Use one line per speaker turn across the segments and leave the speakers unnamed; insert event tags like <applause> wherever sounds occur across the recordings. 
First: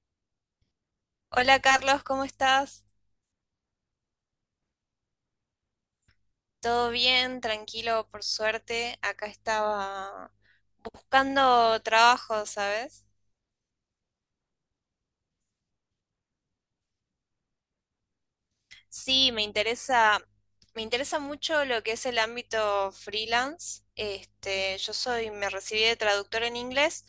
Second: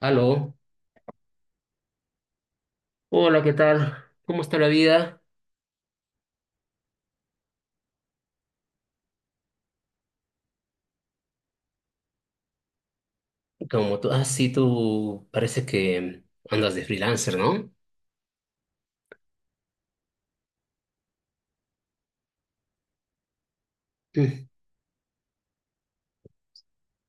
Aló,
Hola Carlos, ¿cómo estás?
hola, ¿qué tal? ¿Cómo está la vida?
¿Todo bien? Tranquilo, por suerte. Acá estaba buscando trabajo, ¿sabes?
Como tú, ah, sí, tú parece que andas de freelancer, ¿no?
Sí, me interesa mucho lo que es el ámbito freelance.
Mm,
Este, me recibí de traductora en inglés,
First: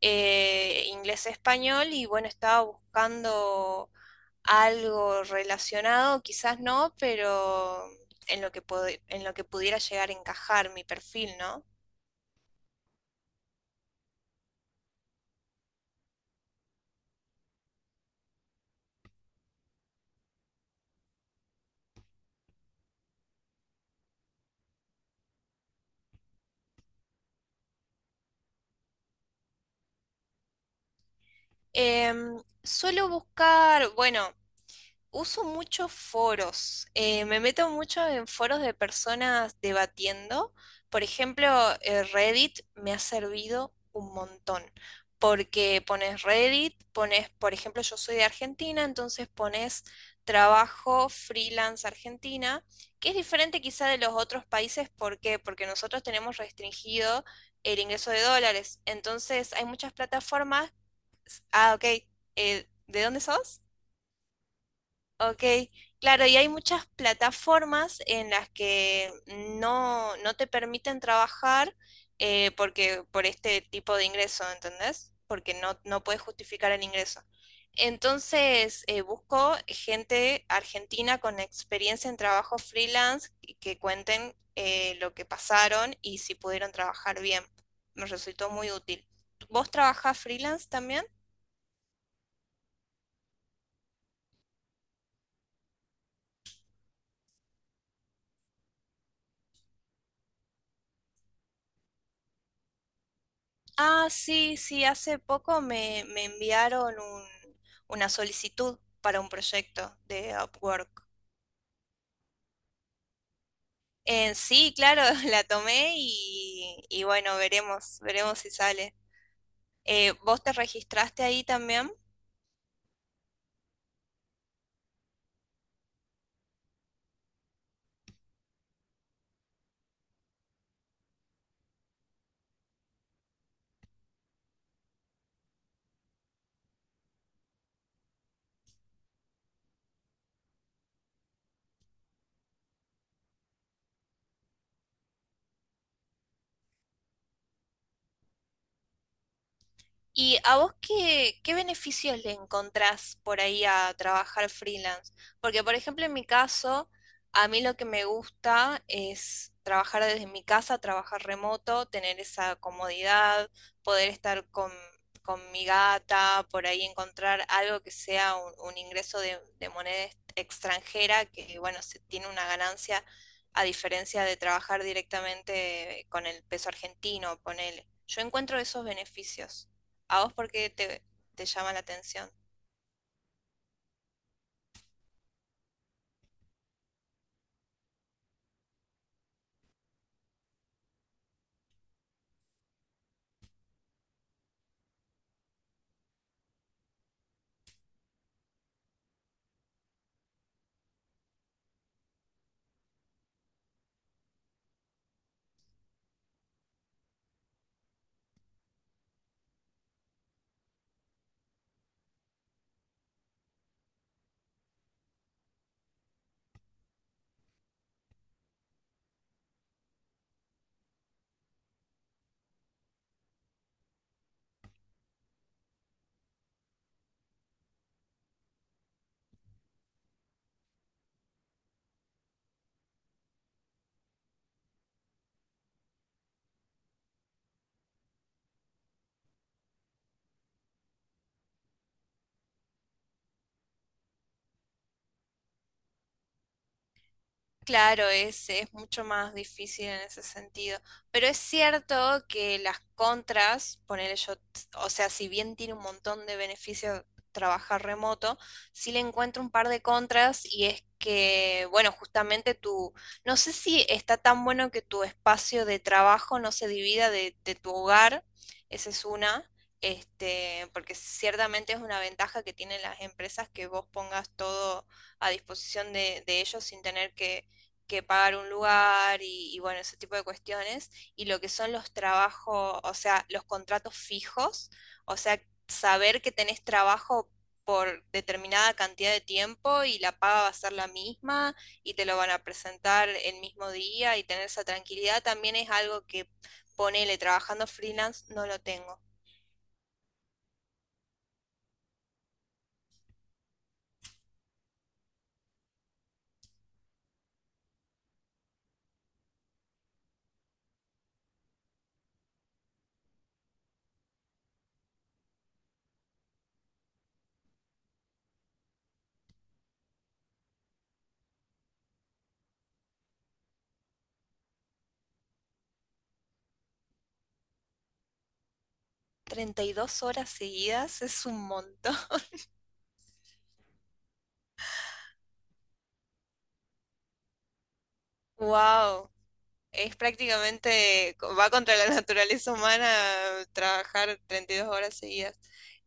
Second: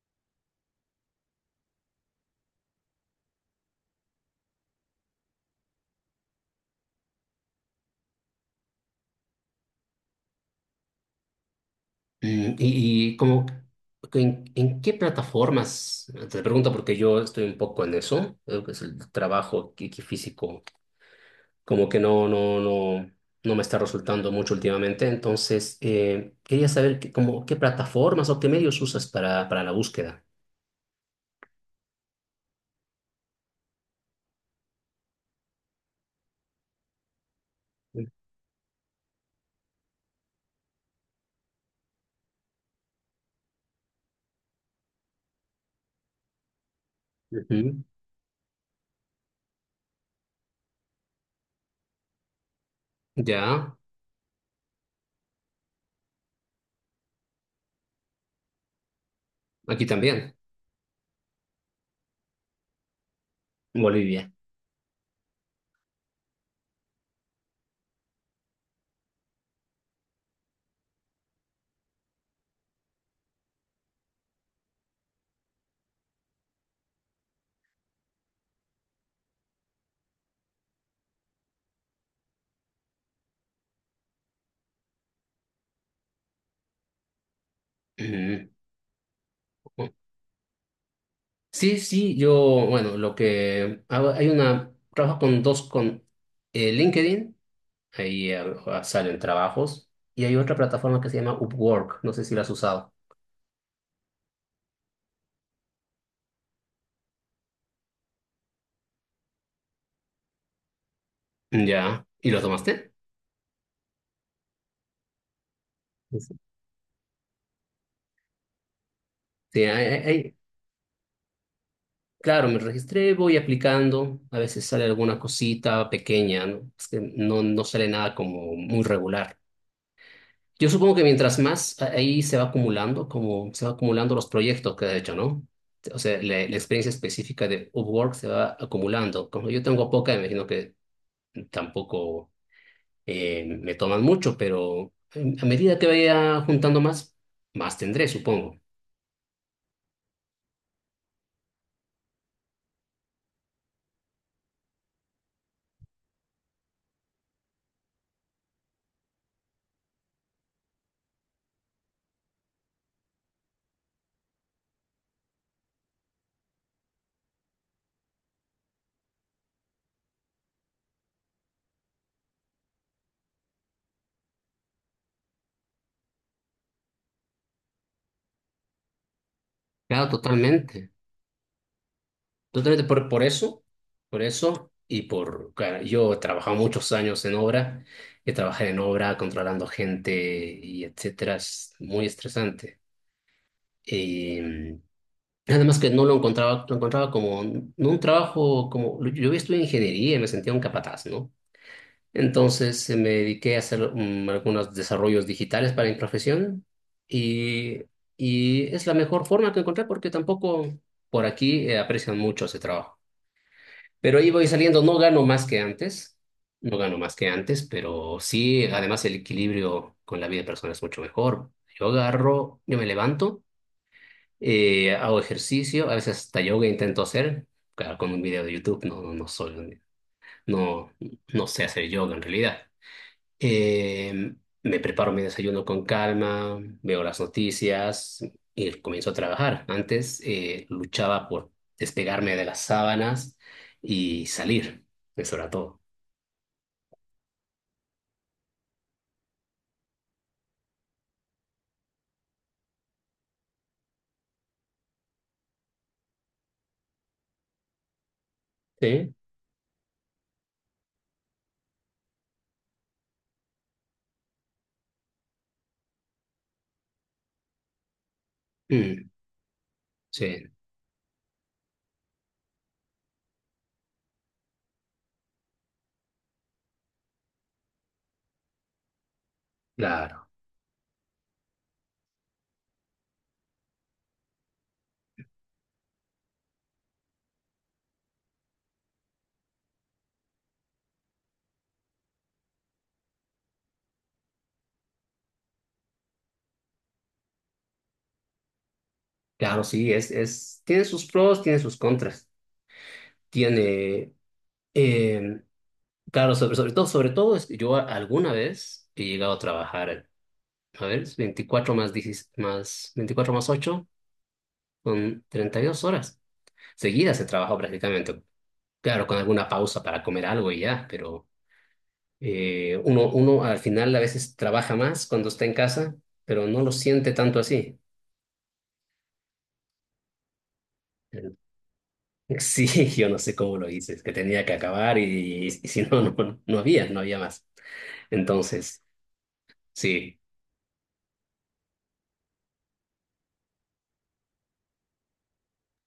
inglés-español, y bueno, estaba buscando algo relacionado, quizás no, pero en lo que pudiera llegar a encajar mi perfil, ¿no?
y como, ¿en qué plataformas? Ah, te pregunto porque yo estoy un poco en eso, creo que es el trabajo que físico, como que no me está resultando mucho últimamente, entonces quería saber que, como, qué plataformas o qué medios usas para la búsqueda.
Suelo buscar, bueno, uso muchos foros, me meto mucho en foros de personas debatiendo. Por ejemplo, Reddit me ha servido un montón, porque pones Reddit, pones, por ejemplo,
Ujú.
yo soy de Argentina, entonces pones trabajo freelance Argentina, que es diferente
Ya,
quizá de los otros países, ¿por qué? Porque nosotros tenemos restringido el ingreso de dólares, entonces hay
aquí
muchas
también,
plataformas. Ah, ok. ¿De dónde sos?
en Bolivia.
Ok. Claro, y hay muchas plataformas en las que no te permiten trabajar porque, por este tipo de ingreso, ¿entendés? Porque no puedes justificar el ingreso. Entonces, busco gente argentina con experiencia en trabajo freelance y que cuenten lo que pasaron y si pudieron trabajar bien. Me
Ujú.
resultó muy útil. ¿Vos trabajás freelance también?
Sí, sí, yo, bueno, lo que hago, hay una, trabajo con dos, con LinkedIn, ahí salen trabajos, y hay otra plataforma que se llama Upwork, no sé si la has usado.
Ah, sí, sí, hace poco me enviaron una solicitud para un proyecto de Upwork.
Ya, ¿y lo tomaste?
Sí, claro, <laughs> la tomé
Sí,
y bueno, veremos si sale.
sí,
¿Vos te registraste ahí también?
claro, me registré, voy aplicando, a veces sale alguna cosita pequeña, ¿no? Es que no sale nada como muy regular. Yo supongo que mientras más ahí se va acumulando, como se va acumulando los proyectos que ha hecho, ¿no? O sea, la experiencia específica de Upwork se va acumulando. Como yo tengo poca, imagino que tampoco me toman mucho, pero a medida que vaya juntando más, más tendré, supongo.
¿Y a vos qué beneficios le encontrás por ahí a trabajar freelance? Porque, por ejemplo, en mi caso, a mí lo que me gusta es trabajar desde mi casa, trabajar remoto, tener esa comodidad, poder estar con mi gata, por ahí encontrar algo que sea un ingreso de moneda extranjera, que, bueno, se tiene una ganancia a diferencia de trabajar directamente con el peso argentino, ponele. Yo encuentro esos beneficios.
Claro,
¿A vos por qué
totalmente.
te llama la atención?
Totalmente por eso, por eso y claro, yo he trabajado muchos años en obra, he trabajado en obra controlando gente y etcétera, es muy estresante. Eh, Nada más que no lo encontraba, lo encontraba como, no un trabajo como, yo había estudiado ingeniería y me sentía un capataz, ¿no? Entonces me dediqué a hacer algunos desarrollos digitales para mi profesión y, y es la mejor forma que encontré porque tampoco por aquí aprecian mucho ese trabajo. Pero ahí voy saliendo, no gano más que antes, no gano más que antes, pero sí, además el equilibrio con la vida personal es mucho mejor. Yo agarro, yo me levanto. Hago ejercicio, a veces hasta yoga intento hacer, claro, con un video de YouTube, no soy, no, no sé hacer yoga en realidad. Eh, Me preparo mi desayuno con calma, veo las noticias y comienzo a trabajar. Antes luchaba por despegarme de las sábanas y salir, eso era todo.
Claro, es mucho más difícil en ese sentido. Pero es cierto que las contras, poner yo, o sea, si bien tiene un montón de beneficios trabajar remoto, sí le
Sí,
encuentro un par de contras y es que, bueno, justamente tu, no sé si está tan bueno que tu espacio de trabajo no se divida de tu hogar, esa es
mm,
una.
sí,
Este, porque ciertamente es una ventaja que tienen las empresas que vos pongas todo a disposición de ellos sin tener que pagar un lugar y, bueno, ese tipo de
claro,
cuestiones, y lo que son los trabajos, o sea, los contratos fijos, o sea, saber que tenés trabajo por determinada cantidad de tiempo y la paga va a ser la misma y te lo van a presentar el mismo día y tener esa tranquilidad también es algo que ponele trabajando freelance no lo tengo.
claro, sí, es, tiene sus pros, tiene sus contras, tiene... em, claro, sobre todo, es que yo alguna vez he llegado a trabajar, a ver, es 24 más 10 más, 24 más 8, son 32 horas seguidas he trabajado prácticamente. Claro, con alguna pausa para comer algo y ya, pero uno al final a veces trabaja más cuando está en casa, pero no lo siente tanto así.
Treinta y dos horas seguidas es un montón.
Sí, <laughs> yo no sé cómo lo hice, es que tenía que acabar y si no, no había más.
<laughs>
Entonces,
¡Wow! Es
sí.
prácticamente, va contra la <laughs> naturaleza humana trabajar 32 horas seguidas.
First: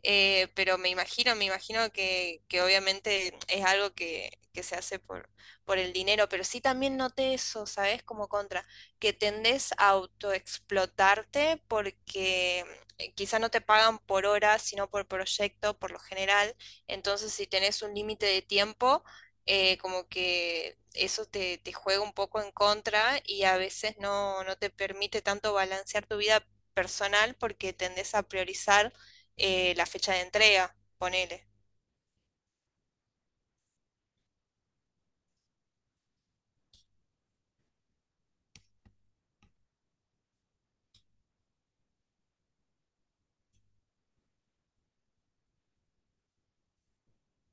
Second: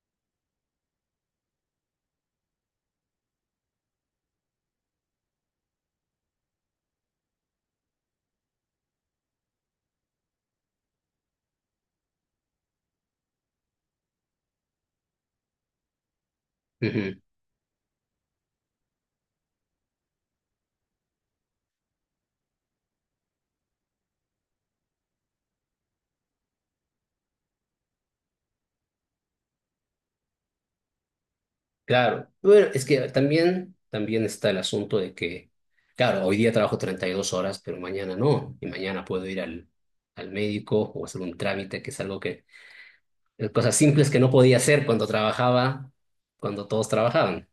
Pero me imagino que obviamente es algo que se hace por el dinero, pero sí también noté eso, ¿sabes? Como contra, que tendés a autoexplotarte porque quizá no te pagan por hora, sino por proyecto, por lo general. Entonces, si tenés un límite de tiempo, como que eso te juega un poco en contra y a veces no te permite tanto balancear tu vida personal porque tendés a priorizar la fecha de entrega, ponele.
Claro, bueno, es que también, también está el asunto de que, claro, hoy día trabajo 32 horas, pero mañana no, y mañana puedo ir al médico o hacer un trámite, que es algo que, cosas simples que no podía hacer cuando trabajaba, cuando todos trabajaban.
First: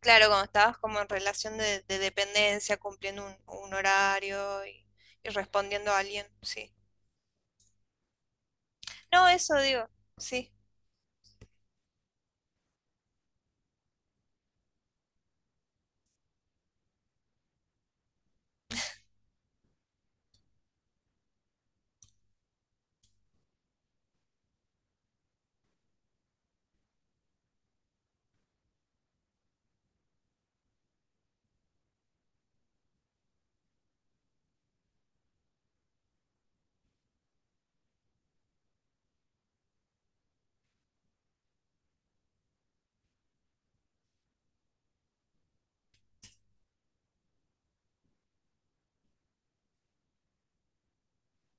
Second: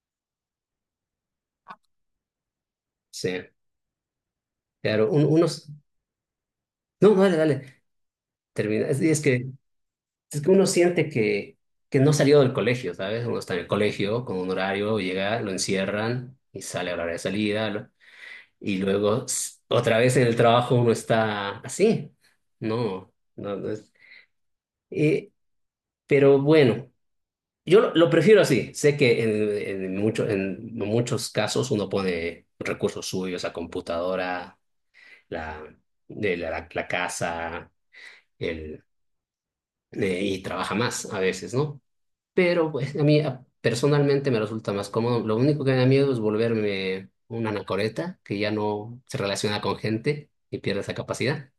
Claro, cuando estabas como en relación de dependencia, cumpliendo
Sí,
un horario
claro,
y
unos,
respondiendo a alguien, sí.
no, dale, dale, termina.
No, eso digo,
Es que
sí.
uno siente que no salió del colegio, ¿sabes? Uno está en el colegio con un horario, llega, lo encierran y sale a la hora de salida. Y luego otra vez en el trabajo uno está así. No, no, no es. eh, pero bueno, yo lo prefiero así. Sé que en muchos casos uno pone recursos suyos, la computadora, la, de la, la- la casa, el, y trabaja más a veces, ¿no? Pero pues a mí personalmente me resulta más cómodo. Lo único que me da miedo es volverme una anacoreta que ya no se relaciona con gente y pierde esa capacidad.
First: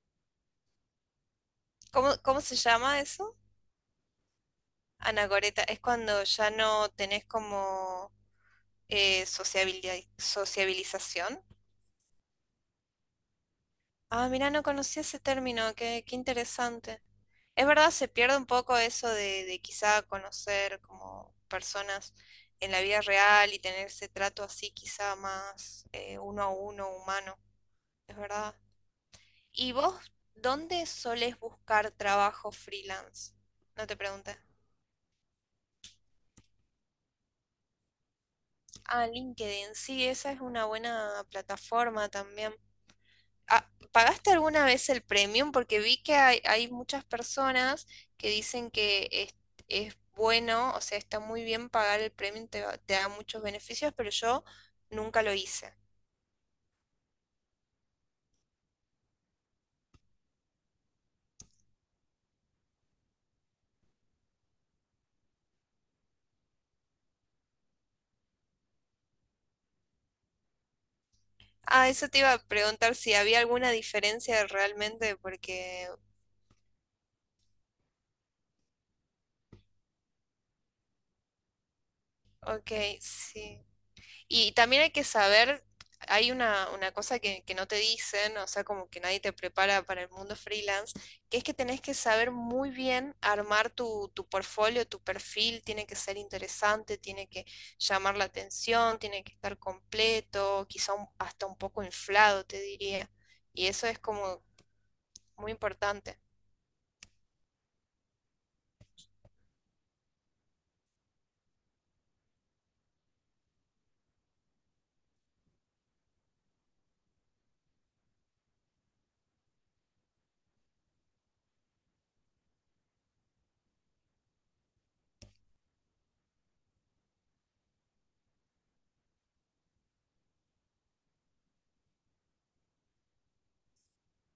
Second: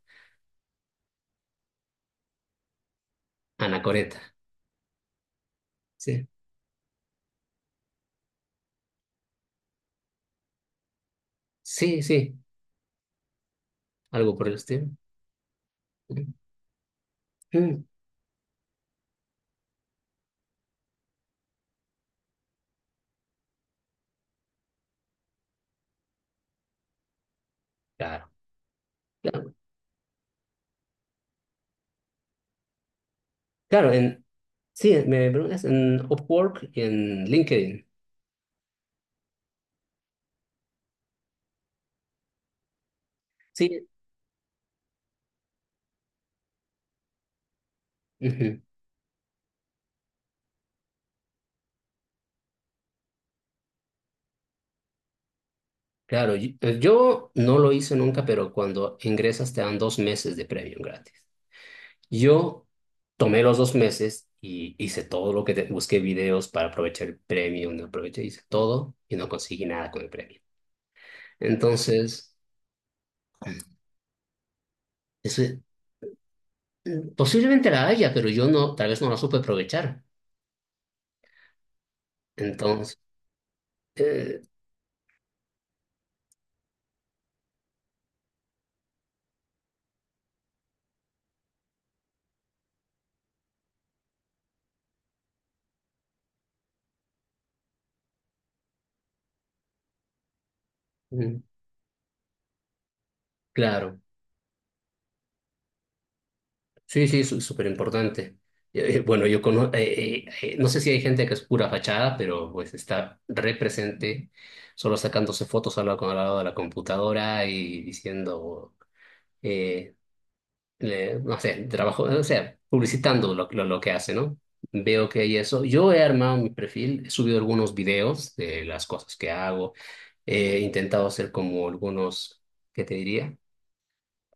¿Cómo, cómo se llama eso?
Anacoreta.
Anacoreta, es cuando
Sí,
ya no tenés como sociabilidad, sociabilización.
sí, sí,
Ah,
algo por
mira,
el
no
estilo.
conocía ese término, qué, qué interesante. Es
Mm,
verdad, se pierde un poco eso de quizá conocer como personas en la vida real y tener ese trato así quizá más uno a uno humano, es
claro,
verdad.
claro,
¿Y vos dónde solés buscar trabajo freelance? No
claro.
te pregunté.
Sí, me preguntas en Upwork y en LinkedIn.
Ah, LinkedIn, sí, esa es una buena plataforma también. Ah,
Sí,
¿pagaste alguna vez el premium? Porque vi que hay muchas personas que
ujú,
dicen que es bueno, o sea, está muy bien pagar el premium, te da muchos beneficios, pero yo nunca lo hice.
claro, yo no lo hice nunca, pero cuando ingresas te dan 2 meses de premium gratis. Yo tomé los 2 meses y hice todo lo que busqué videos para aprovechar el premium, no aproveché, hice todo y no conseguí nada con el premium.
Ah, eso te iba
Entonces,
a preguntar si había alguna diferencia realmente,
eso,
porque,
Posiblemente la haya, pero yo no, tal vez no la supe aprovechar.
ok,
Entonces,
sí.
eh,
Y también hay que saber, hay una cosa que no te dicen, o sea, como que nadie te prepara para el mundo freelance, que es que tenés que saber muy bien armar tu portfolio, tu perfil, tiene que ser interesante, tiene que llamar la atención, tiene que estar completo, quizá
mm,
hasta un poco inflado, te diría. Y eso es
claro,
como muy importante.
sí, sí, es súper importante. Bueno, yo conozco, no sé si hay gente que es pura fachada, pero pues está represente, solo sacándose fotos al lado, al lado de la computadora y diciendo, eh, no sé, trabajo, o sea, publicitando lo que hace, ¿no? Veo que hay eso. Yo he armado mi perfil, he subido algunos videos de las cosas que hago, he intentado hacer como algunos, ¿qué te diría?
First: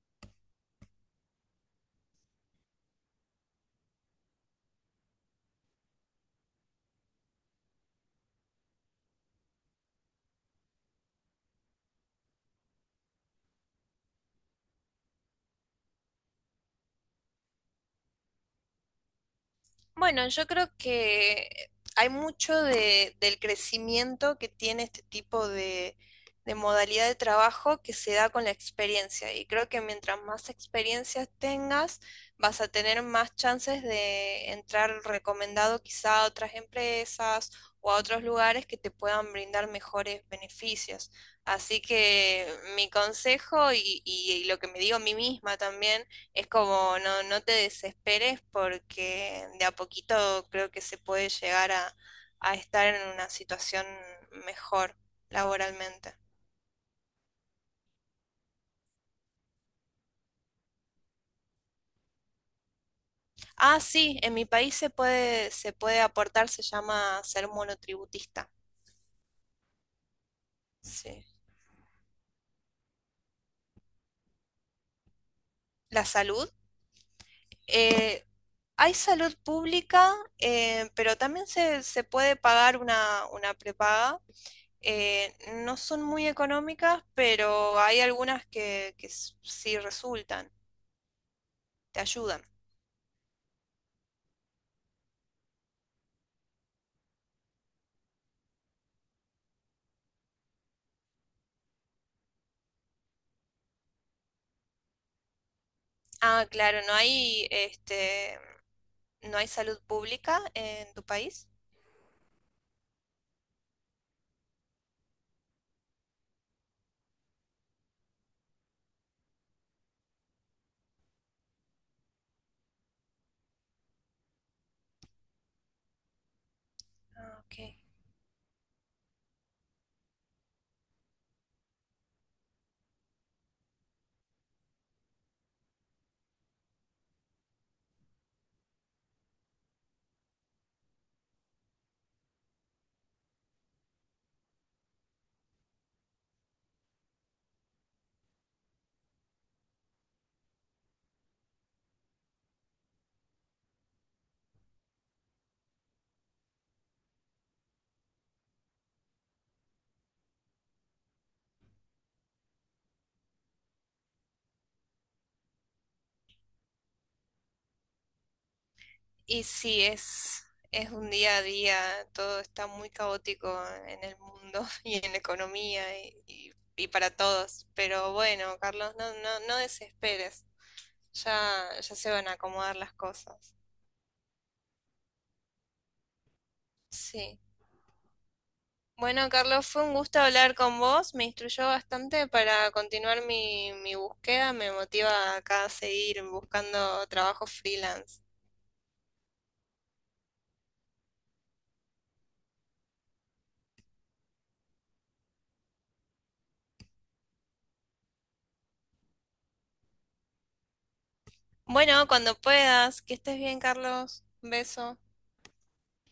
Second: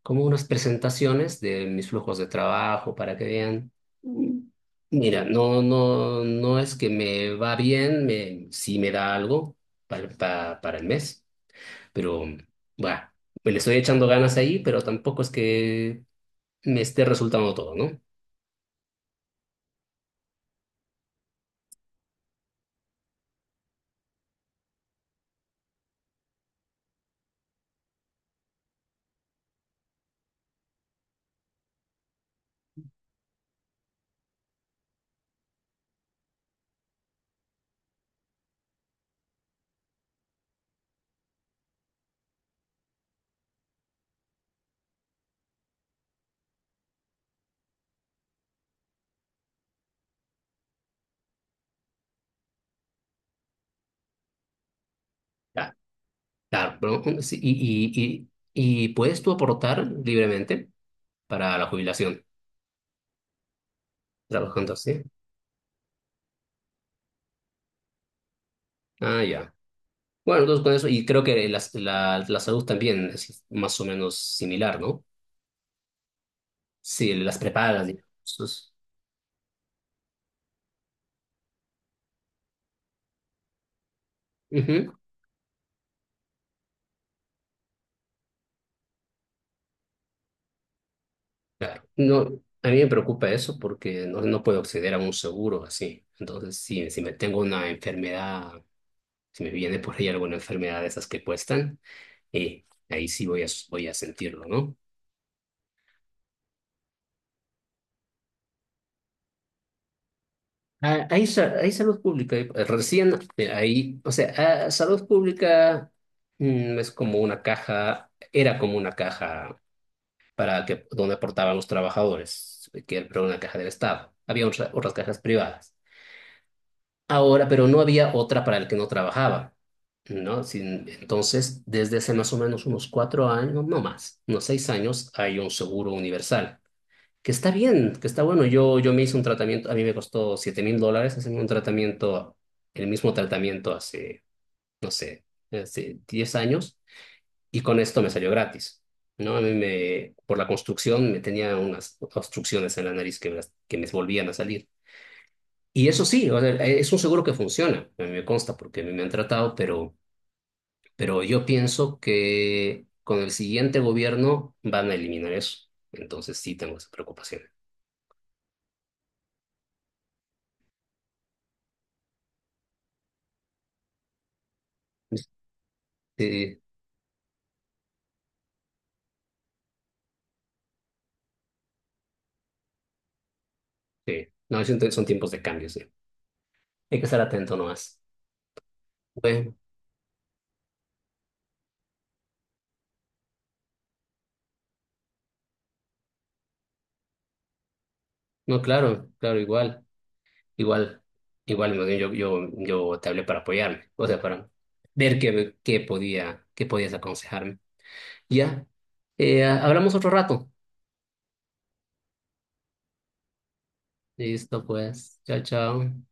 Como unas presentaciones de mis flujos de trabajo para que vean. Mira, no es que me va bien, sí me da algo para, para el mes, pero bueno, me le estoy echando ganas ahí, pero tampoco es que me esté resultando todo, ¿no?
Bueno, yo creo que hay mucho del crecimiento que tiene este tipo de modalidad de trabajo que se da con la experiencia. Y creo que mientras más experiencias tengas, vas a tener más chances de entrar recomendado quizá a otras empresas o a otros lugares que te puedan brindar mejores beneficios. Así que mi consejo y lo que me digo a mí misma también es como no te desesperes porque de a poquito creo que se puede llegar a estar en una situación mejor laboralmente.
Claro, pero, sí, y puedes tú aportar libremente para la jubilación
Ah, sí, en mi
trabajando
país
así.
se puede aportar, se llama ser monotributista.
Ah, ya. Bueno, entonces con eso, y creo
Sí.
que la salud también es más o menos similar, ¿no?
La salud.
Sí, las prepagas, digamos.
eh, hay salud pública, pero también se puede pagar una prepaga.
Ujú,
Eh, no son muy económicas, pero hay algunas que sí resultan,
claro.
te
No,
ayudan.
a mí me preocupa eso porque no puedo acceder a un seguro así. Entonces, si me tengo una enfermedad, si me viene por ahí alguna enfermedad de esas que cuestan, ahí sí voy a, sentirlo, ¿no?
Ah, claro, no hay, este, no hay salud pública en tu
Ah, Hay,
país.
sa- hay salud pública. Recién o sea, salud pública es como una caja, era como una caja para que donde aportaban los trabajadores, que era una caja del Estado. Había otras cajas privadas.
Ah,
Ahora,
ok.
pero no había otra para el que no trabajaba, ¿no? Entonces, desde hace más o menos unos 4 años, no más, unos 6 años, hay un seguro universal que está bien, que está bueno. Yo me hice un tratamiento, a mí me costó 7.000 dólares hacerme un tratamiento, el mismo tratamiento hace, no sé, hace 10 años, y con esto me salió gratis, ¿no? Por la construcción, me tenía unas obstrucciones en la nariz que me volvían a salir. Y eso sí, o sea, es un seguro que funciona, a mí me consta porque a mí me han tratado, pero, yo pienso que con el siguiente gobierno van a eliminar eso. Entonces sí tengo esa preocupación.
Y sí, es un día a día, todo está muy caótico en el mundo <laughs> y en la economía
Sí,
y para todos. Pero bueno, Carlos, no desesperes. Ya se van a acomodar las cosas.
sí, no, siento que son tiempos de cambio, sí. Hay que estar
Sí.
atento nomás.
Bueno,
Bueno,
Carlos, fue un gusto hablar con vos. Me instruyó bastante para continuar mi búsqueda. Me motiva acá a seguir buscando trabajo freelance.
no, claro, claro, igual, igual, más bien yo te hablé para apoyarme, o sea, para ver qué podía, qué podías aconsejarme. Ya, hablamos otro rato.
Bueno, cuando puedas, que estés bien, Carlos. Un
Listo,
beso.
pues, chao, chao.